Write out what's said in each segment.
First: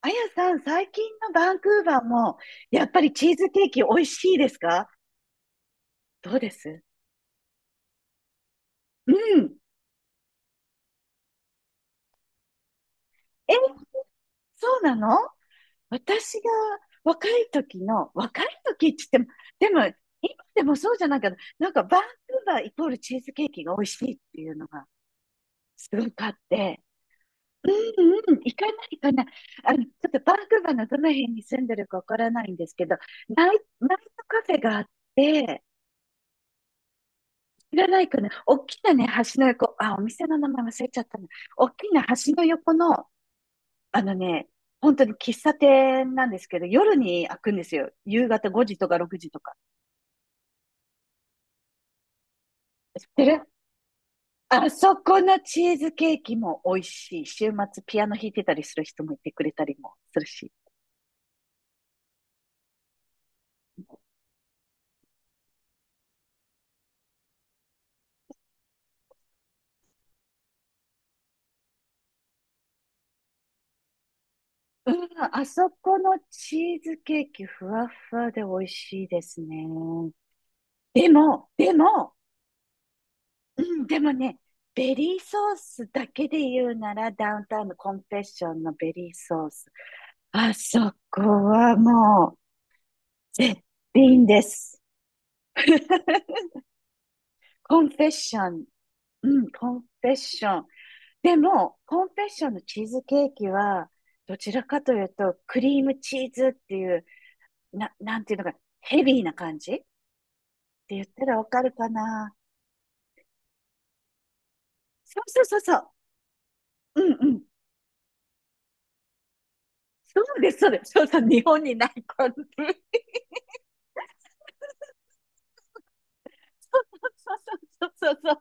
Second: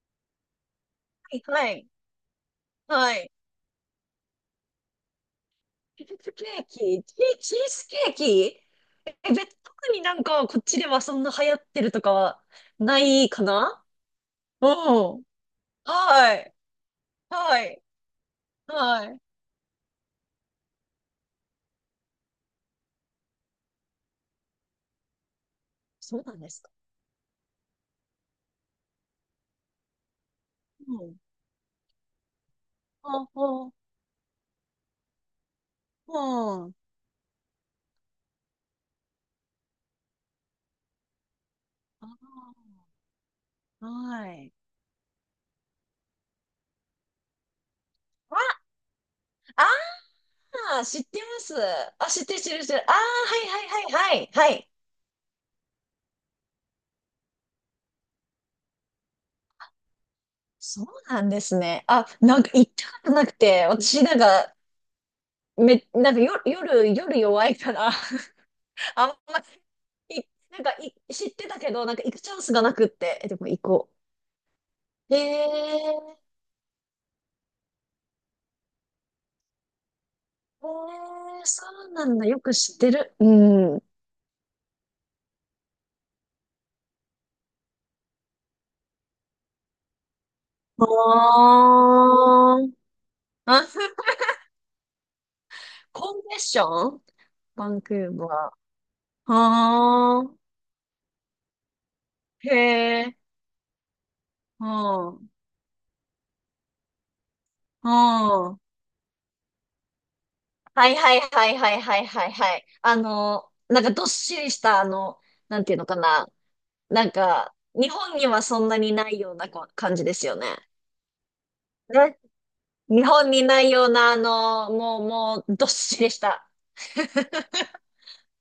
あやさん、最近のバンクはーい、バーも、やっぱりはチい。ーズケーキ美味しいですか？チーどズうケでーす？キ、チーズケーキ。うん。特になんかこっちではそんな流行ってるとかはないかえ、な。そううなの？ん。は私がい、若いは時い、の、若い時っはてい。言っても、でも、今でもそうじゃないけど、なんかバンクーバーイコールチーズケーキが美味しいっていうのがすごそくうあっなんですか。て、うんうん、行かない行かない。ちょっとバンクーバーのどうのん。辺に住んでるかわからないんですけど、あナイ、あ、ナイトカフェがあって、うん、知らないかな。大きなね、橋の横、あ、お店の名前忘れちゃったな。大きな橋の横の、あー、あのはね、い。本当に喫茶店なんですけど、夜に開くんですよ。夕あ、方5時とか6時とか。あー、知ってます。あ、知ってる、知ってる、知ってる。あー、知ってる？はい、はい、はい、はい、はい。あそこのチーズケーキも美味しい。週末ピアノ弾いてたりする人もいてくれたりもするし。そうなんですね。あ、なんか行ったことなくて、私なんか、なんか夜弱いから、あんまり、いなんか知ってたけど、なんか行くチャンスがなくって、でも行こうん、う。へえ、あそへこのえ、チーズケーキふわふわで美味しいですね。でも、そでうなも、んだ。よく知ってる。ううん。ん、でもね、ベリーソースだけで言うなら、ダウンタウンのコンフェッションのベリーソース。あそこはもうあー。絶あ。 品 です。コンベッション。バコンンクフェッーショバン。うー。ん、コンフェッあー。ション。でも、コンフェッショへンのチーズえ。ケーキは、どちらうかというん。うん。と、クリームチーズっていう、なんていうのか、ヘビーな感じってはい言っはいたらわはいかるはいかはいはな。いはい。あの、なんかどっしりした、あの、そうそうそうなんてそいうのう。かな。うなんんうん。か、日本にはそんなにないような感じでそすようね。です、そうです。そうそう、日本にないね、感じ。日 本にないような、あの、もう、もう、どっしりした。そうそう そうそうそう。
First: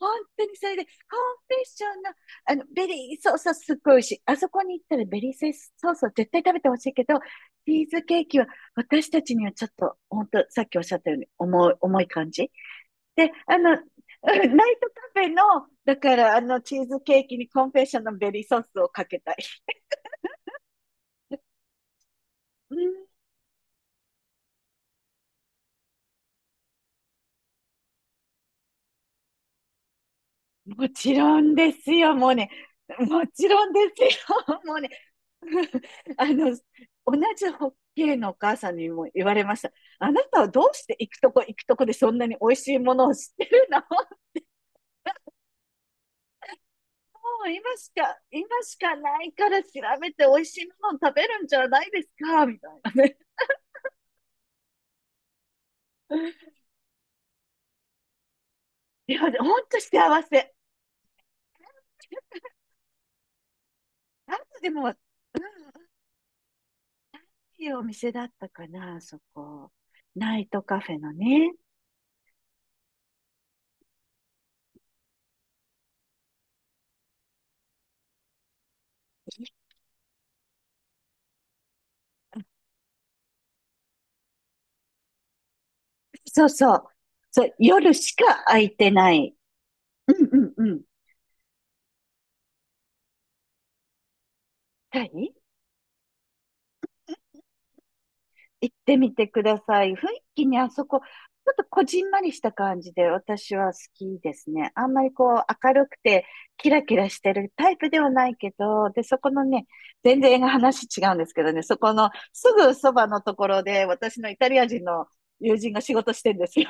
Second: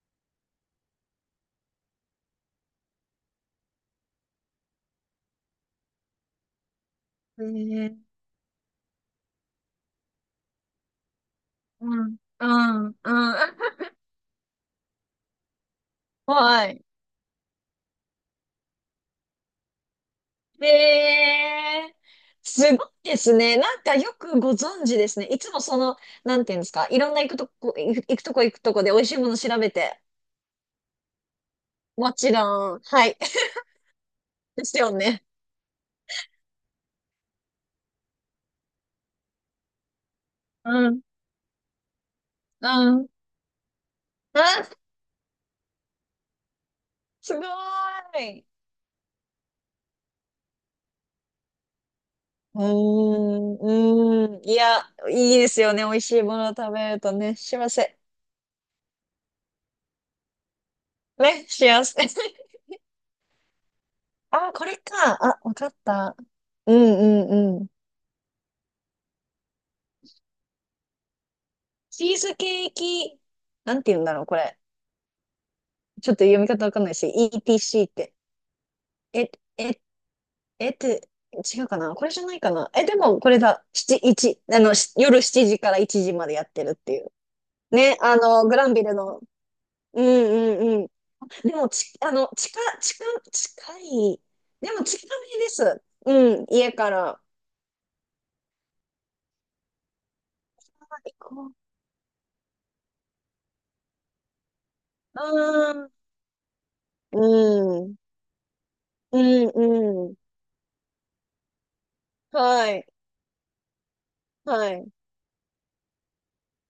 本当にそれで、コンフェッションの、ベリーソースはすっごい美味しい。あそこに行ったらベリーソースを絶対食べてほしいけど、えチーー、ズケーキは私たちにはちょっと、本当さっきおっしゃったように重い、う重いん、感うじ。ん、うん。で、ナイ トカフェの、だからあのはチい。ーズケーキにコンフェッションのベリーソースをかけたい。で、うすごいん、ですね。なんかよくご存知ですね。いつもその、なんていうんですか。いろんな行くとこ、行くとこ行くとこで美味しいもの調べて。もちろんですもよ、もちうね。ろん。はい。もち ろんですよ。でもすうね。 よね。あの、同じホッケーのお母さんにも言われました。あなたはどうしうてん、行くとこ行くとこでそんなに美味しいうものん。を知ってるの？もあ、すごう今しか、い。今しかないから調べて美味しいものを食べるんじゃないですかみうーたいなね。ん、うーん。いや、いいですよね。美味しいもの を食べるとね、幸せ。いや、ほんと幸せ。ね、幸せ。ああ、とこでれも、か。あ、わかった。うん、うん、ういん。いお店だったかな、そこ。ナイトカフェのね。チーズケーキ、なんて言うんだろう、これ。ちょっと読み方わかんないし、ETC って。え、え、えって、違うかなこれじゃないかな、でもこれだ。七、一、あの、し夜7時から1時までやそうってるそっう。ていう。そう、夜ね、しあかの、グ空ラいンビてルなの。い。うん、うんううんうん、ん。うん。でも、ち、あの、近、近、近い。でもは近い、めです。うん、家から。行ってみてください。雰囲気にあそあ、こ、行こちょう。っとこじんまりした感じで私は好きですね。あんまりうこう明るん。くてキラキラしてるタイうプん。ではないけど、で、そうこのね、ん、うん。全然映画話違うんですけどね、そこのすはぐい。そばのところで私のイタリアは人い。の友人が仕事してんですよ。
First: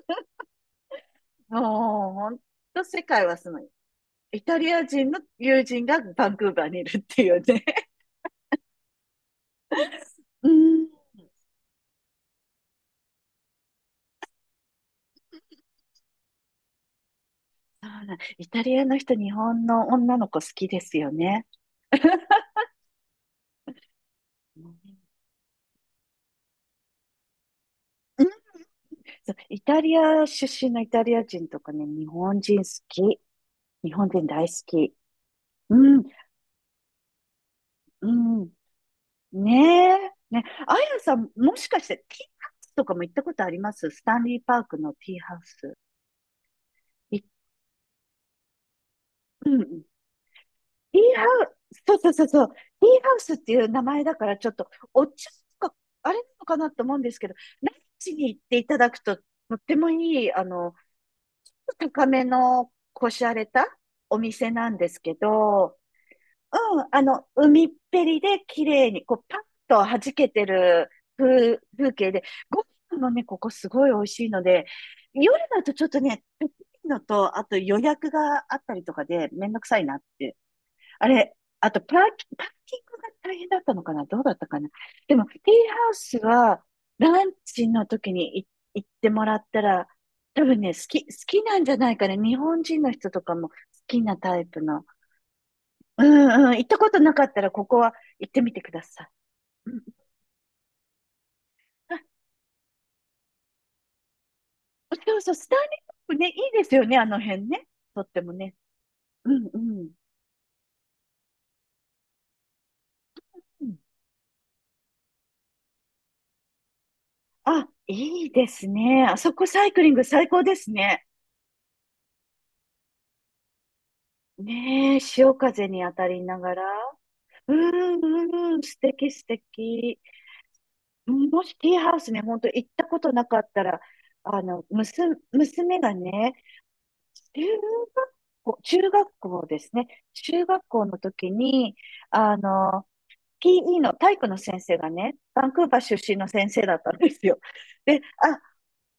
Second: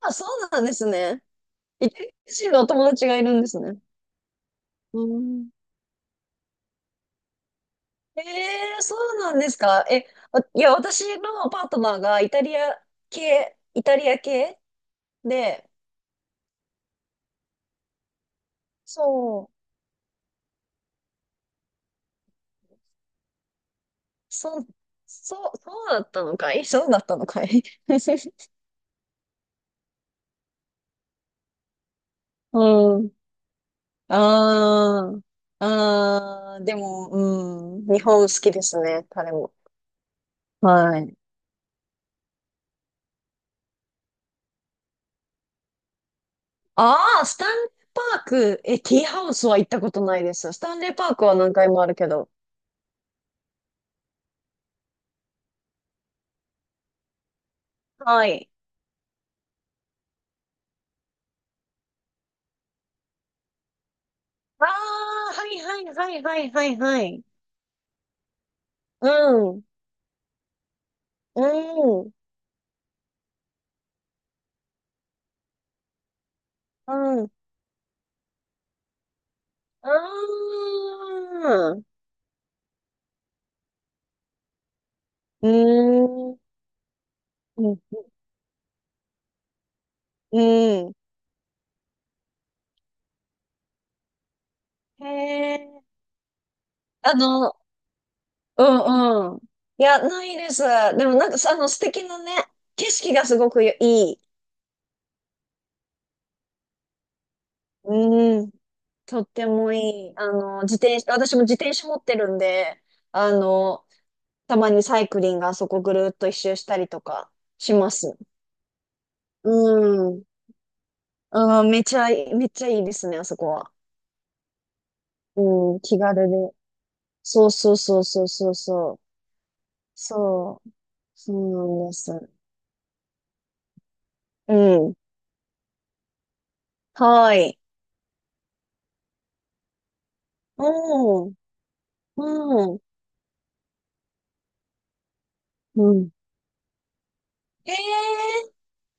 あ、そうなんですね。イタリもう、ほアん人のおと友世達がい界るはんですごすい。ね。イタリアう人のん。友人がバンクーバーにいるっていうね。ええ、そうなんですか。ういや、ん。私のパートナーがイタリア系、イタリア系で、そうなん、イタリアの人、日そう。本の女の子好きですよね。そう、うそう、そうだったのかい、そうだったのかい。 ん、そう、イタリア出身のイタリア人とかね、日本人好うん。き。日本人大好き。ああ、うん、ああ、でも、うん。日う本好ん。きですね、彼も。ねえ。ね、あはやい。さん、もしかして、ティーハウスとかも行ったことあります？スタンリーパークのティーハウス。あい、あ、スタンレーパーク。ティーハウスうは行ったん。ことないです。スタンレーティパーーハクは何ウ回ス、もあそるうけそうそうど。そう。ティーハウスっていう名前だから、ちょっと、お茶とか、あれなのかなと思うんですけど、ランチはに行っい。ていただくと、とってもいい、高めの、こしゃれたお店ああ、なんですけはいど、はいはいはいはいうん、はい。海っぺりで綺麗に、うこう、パッん。と弾けてるう風、風ん。景うで、ご飯もね、ここすごい美味しいので、夜だとちょっとね、ペッいのん。うと、あと予約があったりとかでめんどくさいなって。あれ、あーとん。パーキ、パーキングが大変だったのかな、どうだったかな。でも、テうィーハウスーん。は、ランチうん。の時に行ってもらったら、多分ね、好うん、き、好きなんじゃないかね。日本人の人とかも好きなタイプの、へえ。うんうん、行ったことなあかったらの、ここは行ってみてうください。ん、うん。ういん。や、ないです。でもなんかさ、あの、素あ、敵なね、景色がすごくいい。そうそう、スターリングね、いいですよね、あの辺ね。とってもうん。ね。とっうてんうもん。いい。あの、自転車、私も自転車持ってるんで、あうん。の、たまにサイクリングあそこぐるっと一周したりとかあ、します。いいですね。あそこサイクリングうん。最高ですね。あー、めちゃいい、めっちゃいいですね、あそこは。ねえ、潮風うん、に当気たり軽で。ながら。そううそうそんうそううそんううん、素そう。敵素敵。そう、うん、そもしティうーなんハでウスね、す。ほんと行ったことなかったら、あうの、ん。娘娘がね、は中い。学校、中学校ですね。中学校のう時ん、に、あうん、の、PE の体育の先生がね、バンクーバーう出ん。身の先生だったんですよ。へで、あ、え、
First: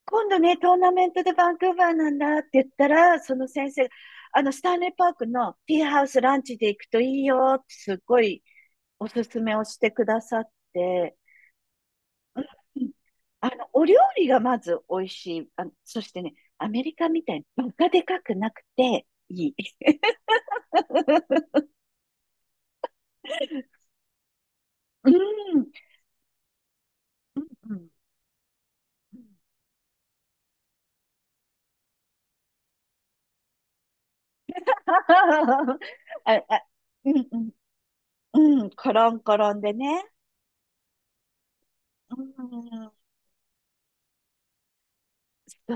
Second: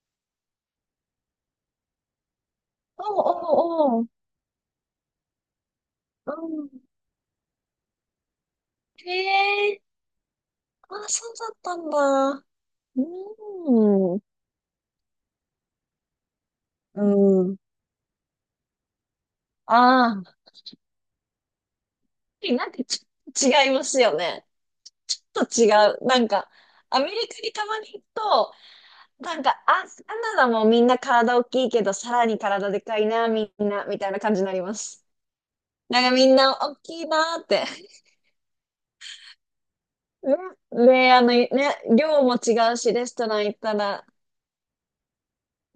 今度ね、トーナメントでバンクーバーなんだって言ったおら、うその先生が、おうおう。スタンレーパークのティーハウスうランチでん。行くといいよってすっごいおへすすめをしえ、てくださっあ、て、そうだったんうん。だ。お料うん。理がまず美味しい。そしてね、アメリカみたいうにん。バカでかくなくていい。ああ、なんか違いますよね。うちょっと違ん。う。なんか、アメリうカんにたうまにん、行くと、なんか、あ、カナダもみんな体大きいけど、さらに体でかいな、みんな、みたいな感じになります。なんかみんあ、なあ、大きいうんうなーっん。て。うん。コロンコロンでね。ね、で、あの、ね、う量も違うん。し、レストラン行ったら、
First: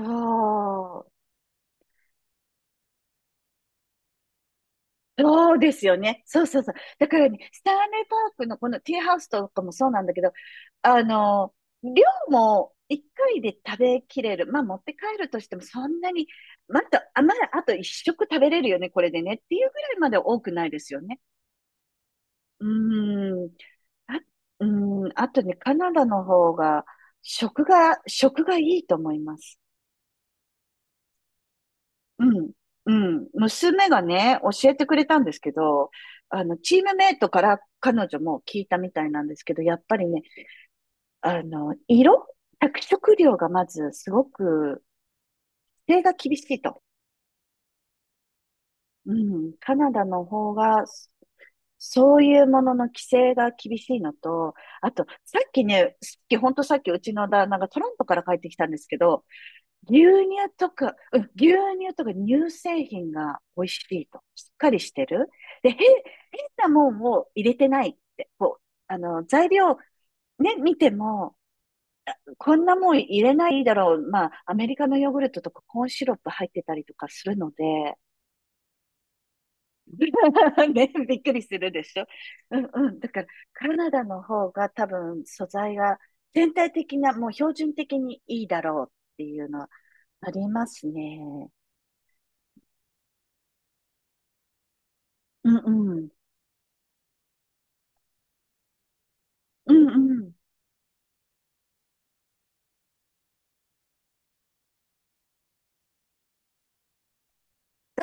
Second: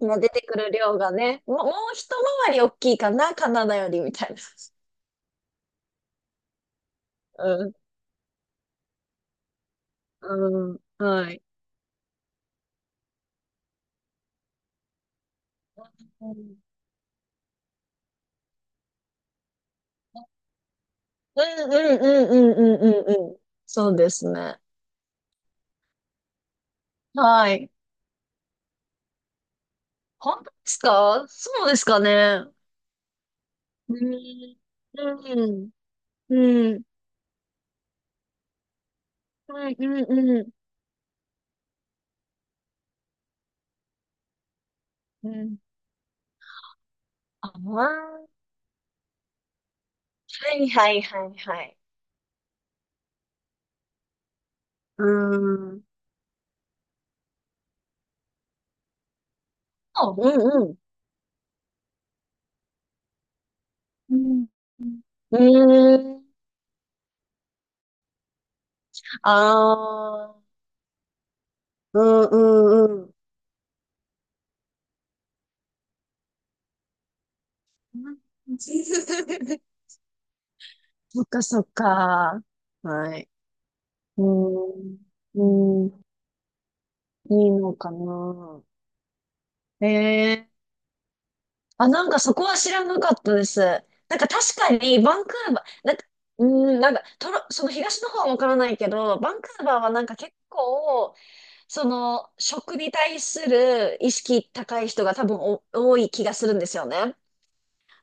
まあ出てくる量がう。ね、もう一回り大きいかな、カナダより、みたいな。そうですよね。そうそうそう。だからね、スうタん、ーネパークのこのティーハウスとかもそうなんだけど、あうん、はい。の、量も一回で食べきれる。まあ持って帰るとしてもそんなに、また、あ、まだあと一食食べれるよね、これでね。っていうぐらいまで多くないですよね。うん、うん、うん、ううん、うん、うん、うん。ん。そうであ、すね。うん、あとね、カナダの方が、は食い。が、食がいいと思います。本当ですか、そうですかうね。ん、うん。娘うがん。ね、教えてくれたんでうすん。うけん。ど、チームメイトから彼女も聞いたみたいなんですうけど、やっぱん、りうね、ん、うん。あの、色着色料がまずすごく、うん、規制が厳しいと。ああ、はうん、カナダの方い、が、はい、はい、はい。そういうものの規制が厳しいのと、あと、うさっきん。ね、さっき、ほんとさっきうちの旦那がトロントから帰ってきたんですけど、牛あ、う乳ん、とうん。か、うん、牛乳とか乳製品が美味しいうと。しん。っかりしてる。で、へ、変うん。なもんを入れてないって。こう、あ材料あ。ね、見ても、うこんなもん、んうん、入れないだろう。まあ、アメリカのヨーグルトとかコーンシロップ入ってたりとかするので、うん。ね、びっそっくりか、すそっるでしょ。か。うんうん。だはから、い。カナダのう方が多ん。分素材うがん。全体的な、もういい標の準か的にいいだな。ろうっていうのはへありえ、ますね。あ、なんかそこは知らなかったです。なんか確かにバンクうーバー、んなうんか、ん。うん、なんかその東の方はわからないけど、バンクーうバーんはなんうかん。結構、その食に対する意識高い人が多分お多い気がするんですよね。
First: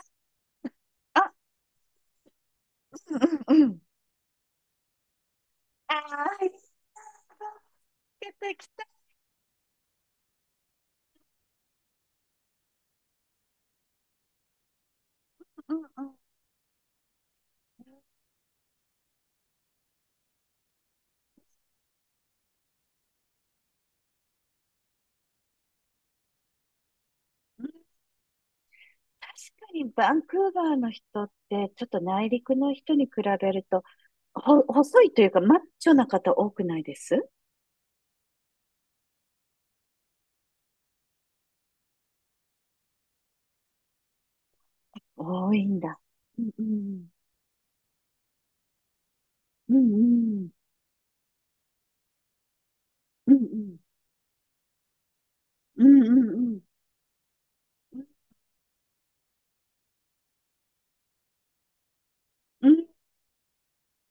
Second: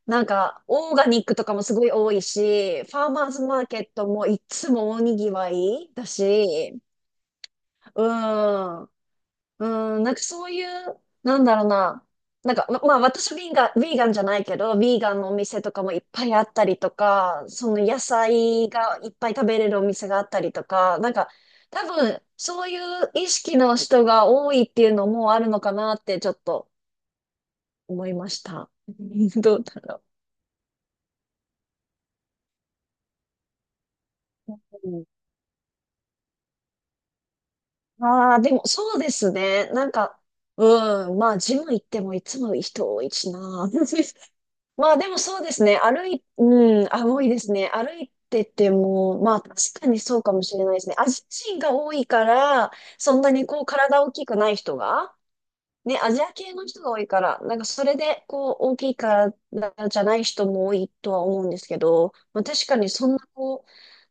なんか、オーガニッあ、クとかもすごい多いし、ファーマーズうんうマんうーケん。ットもいつも大にぎわいあだあ、し、来た来た。うん。うん、なんかそういう、なんだろうな。なんか、まあ私はヴィーガン、ヴィーガンじゃないけど、ヴィーガンのお店とうかんもいっうん。ぱいあったりとか、その野菜がいっぱい食べれるお店があったりとか、なんか多分そういう意識の人が多いっていうのもあるのかなってちょっとうん、思いました。どう確かだにろバンクーバーの人って、ちょっと内陸の人に比べると、ほ、う。細ういというか、マッチョな方多くないです？ん、ああ、でもそうですね。なんか、うん、まあジム行ってもいつも人多いしな。まあでもそうで多すいね。んだ。うんううん、あ、ん。多いですね。歩いてても、まあ確うかんにそうかうもん。しれないですね。アジア人が多いから、そんなうんうにこうん。体大きくない人が、うね、んうアジんアう系ん。の人が多いから、なんかそれうんで、こう、大きいからじゃない人も多いとは思うんですけど、まあ確うかんにそんな、こ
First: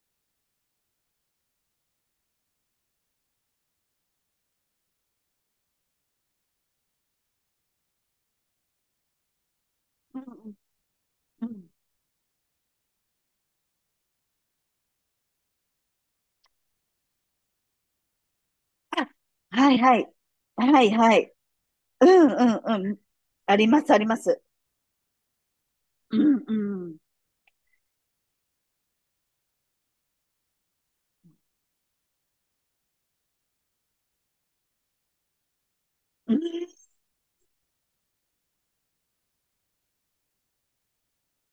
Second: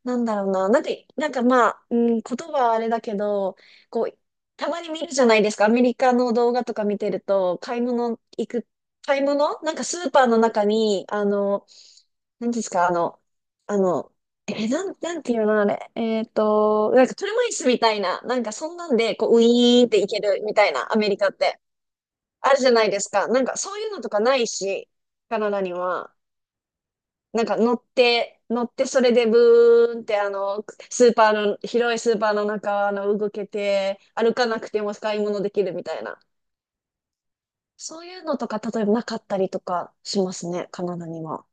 う、なんだろうな、なんか、なんかまあ、うん、言葉はあれだけど、こう、たまに見るじゃないですか、アメリカの動画とか見てると、買い物行く、買い物なんかスーうパーのん中に、あうの、ん。なんですか、あの、あの、え、なん、なんていうのあれ。なんか車椅子みたいな、なんかそんなんあ、で、こう、ウはいィーンっはて行い。けるみたいはいな、アメはリカっい。て。うんうあるじゃなんいうん。ですか。なんあかりそうまいすうあのりとまかなす。いし、カナダには。うんうん。なんか乗ってそれでブーンって、あの、スーパーの、広いスーパーの中、あの、動けて、歩かなくても買い物できるみたいな。うんそういうのとか、例えばなかったりとかしますね、カナダには。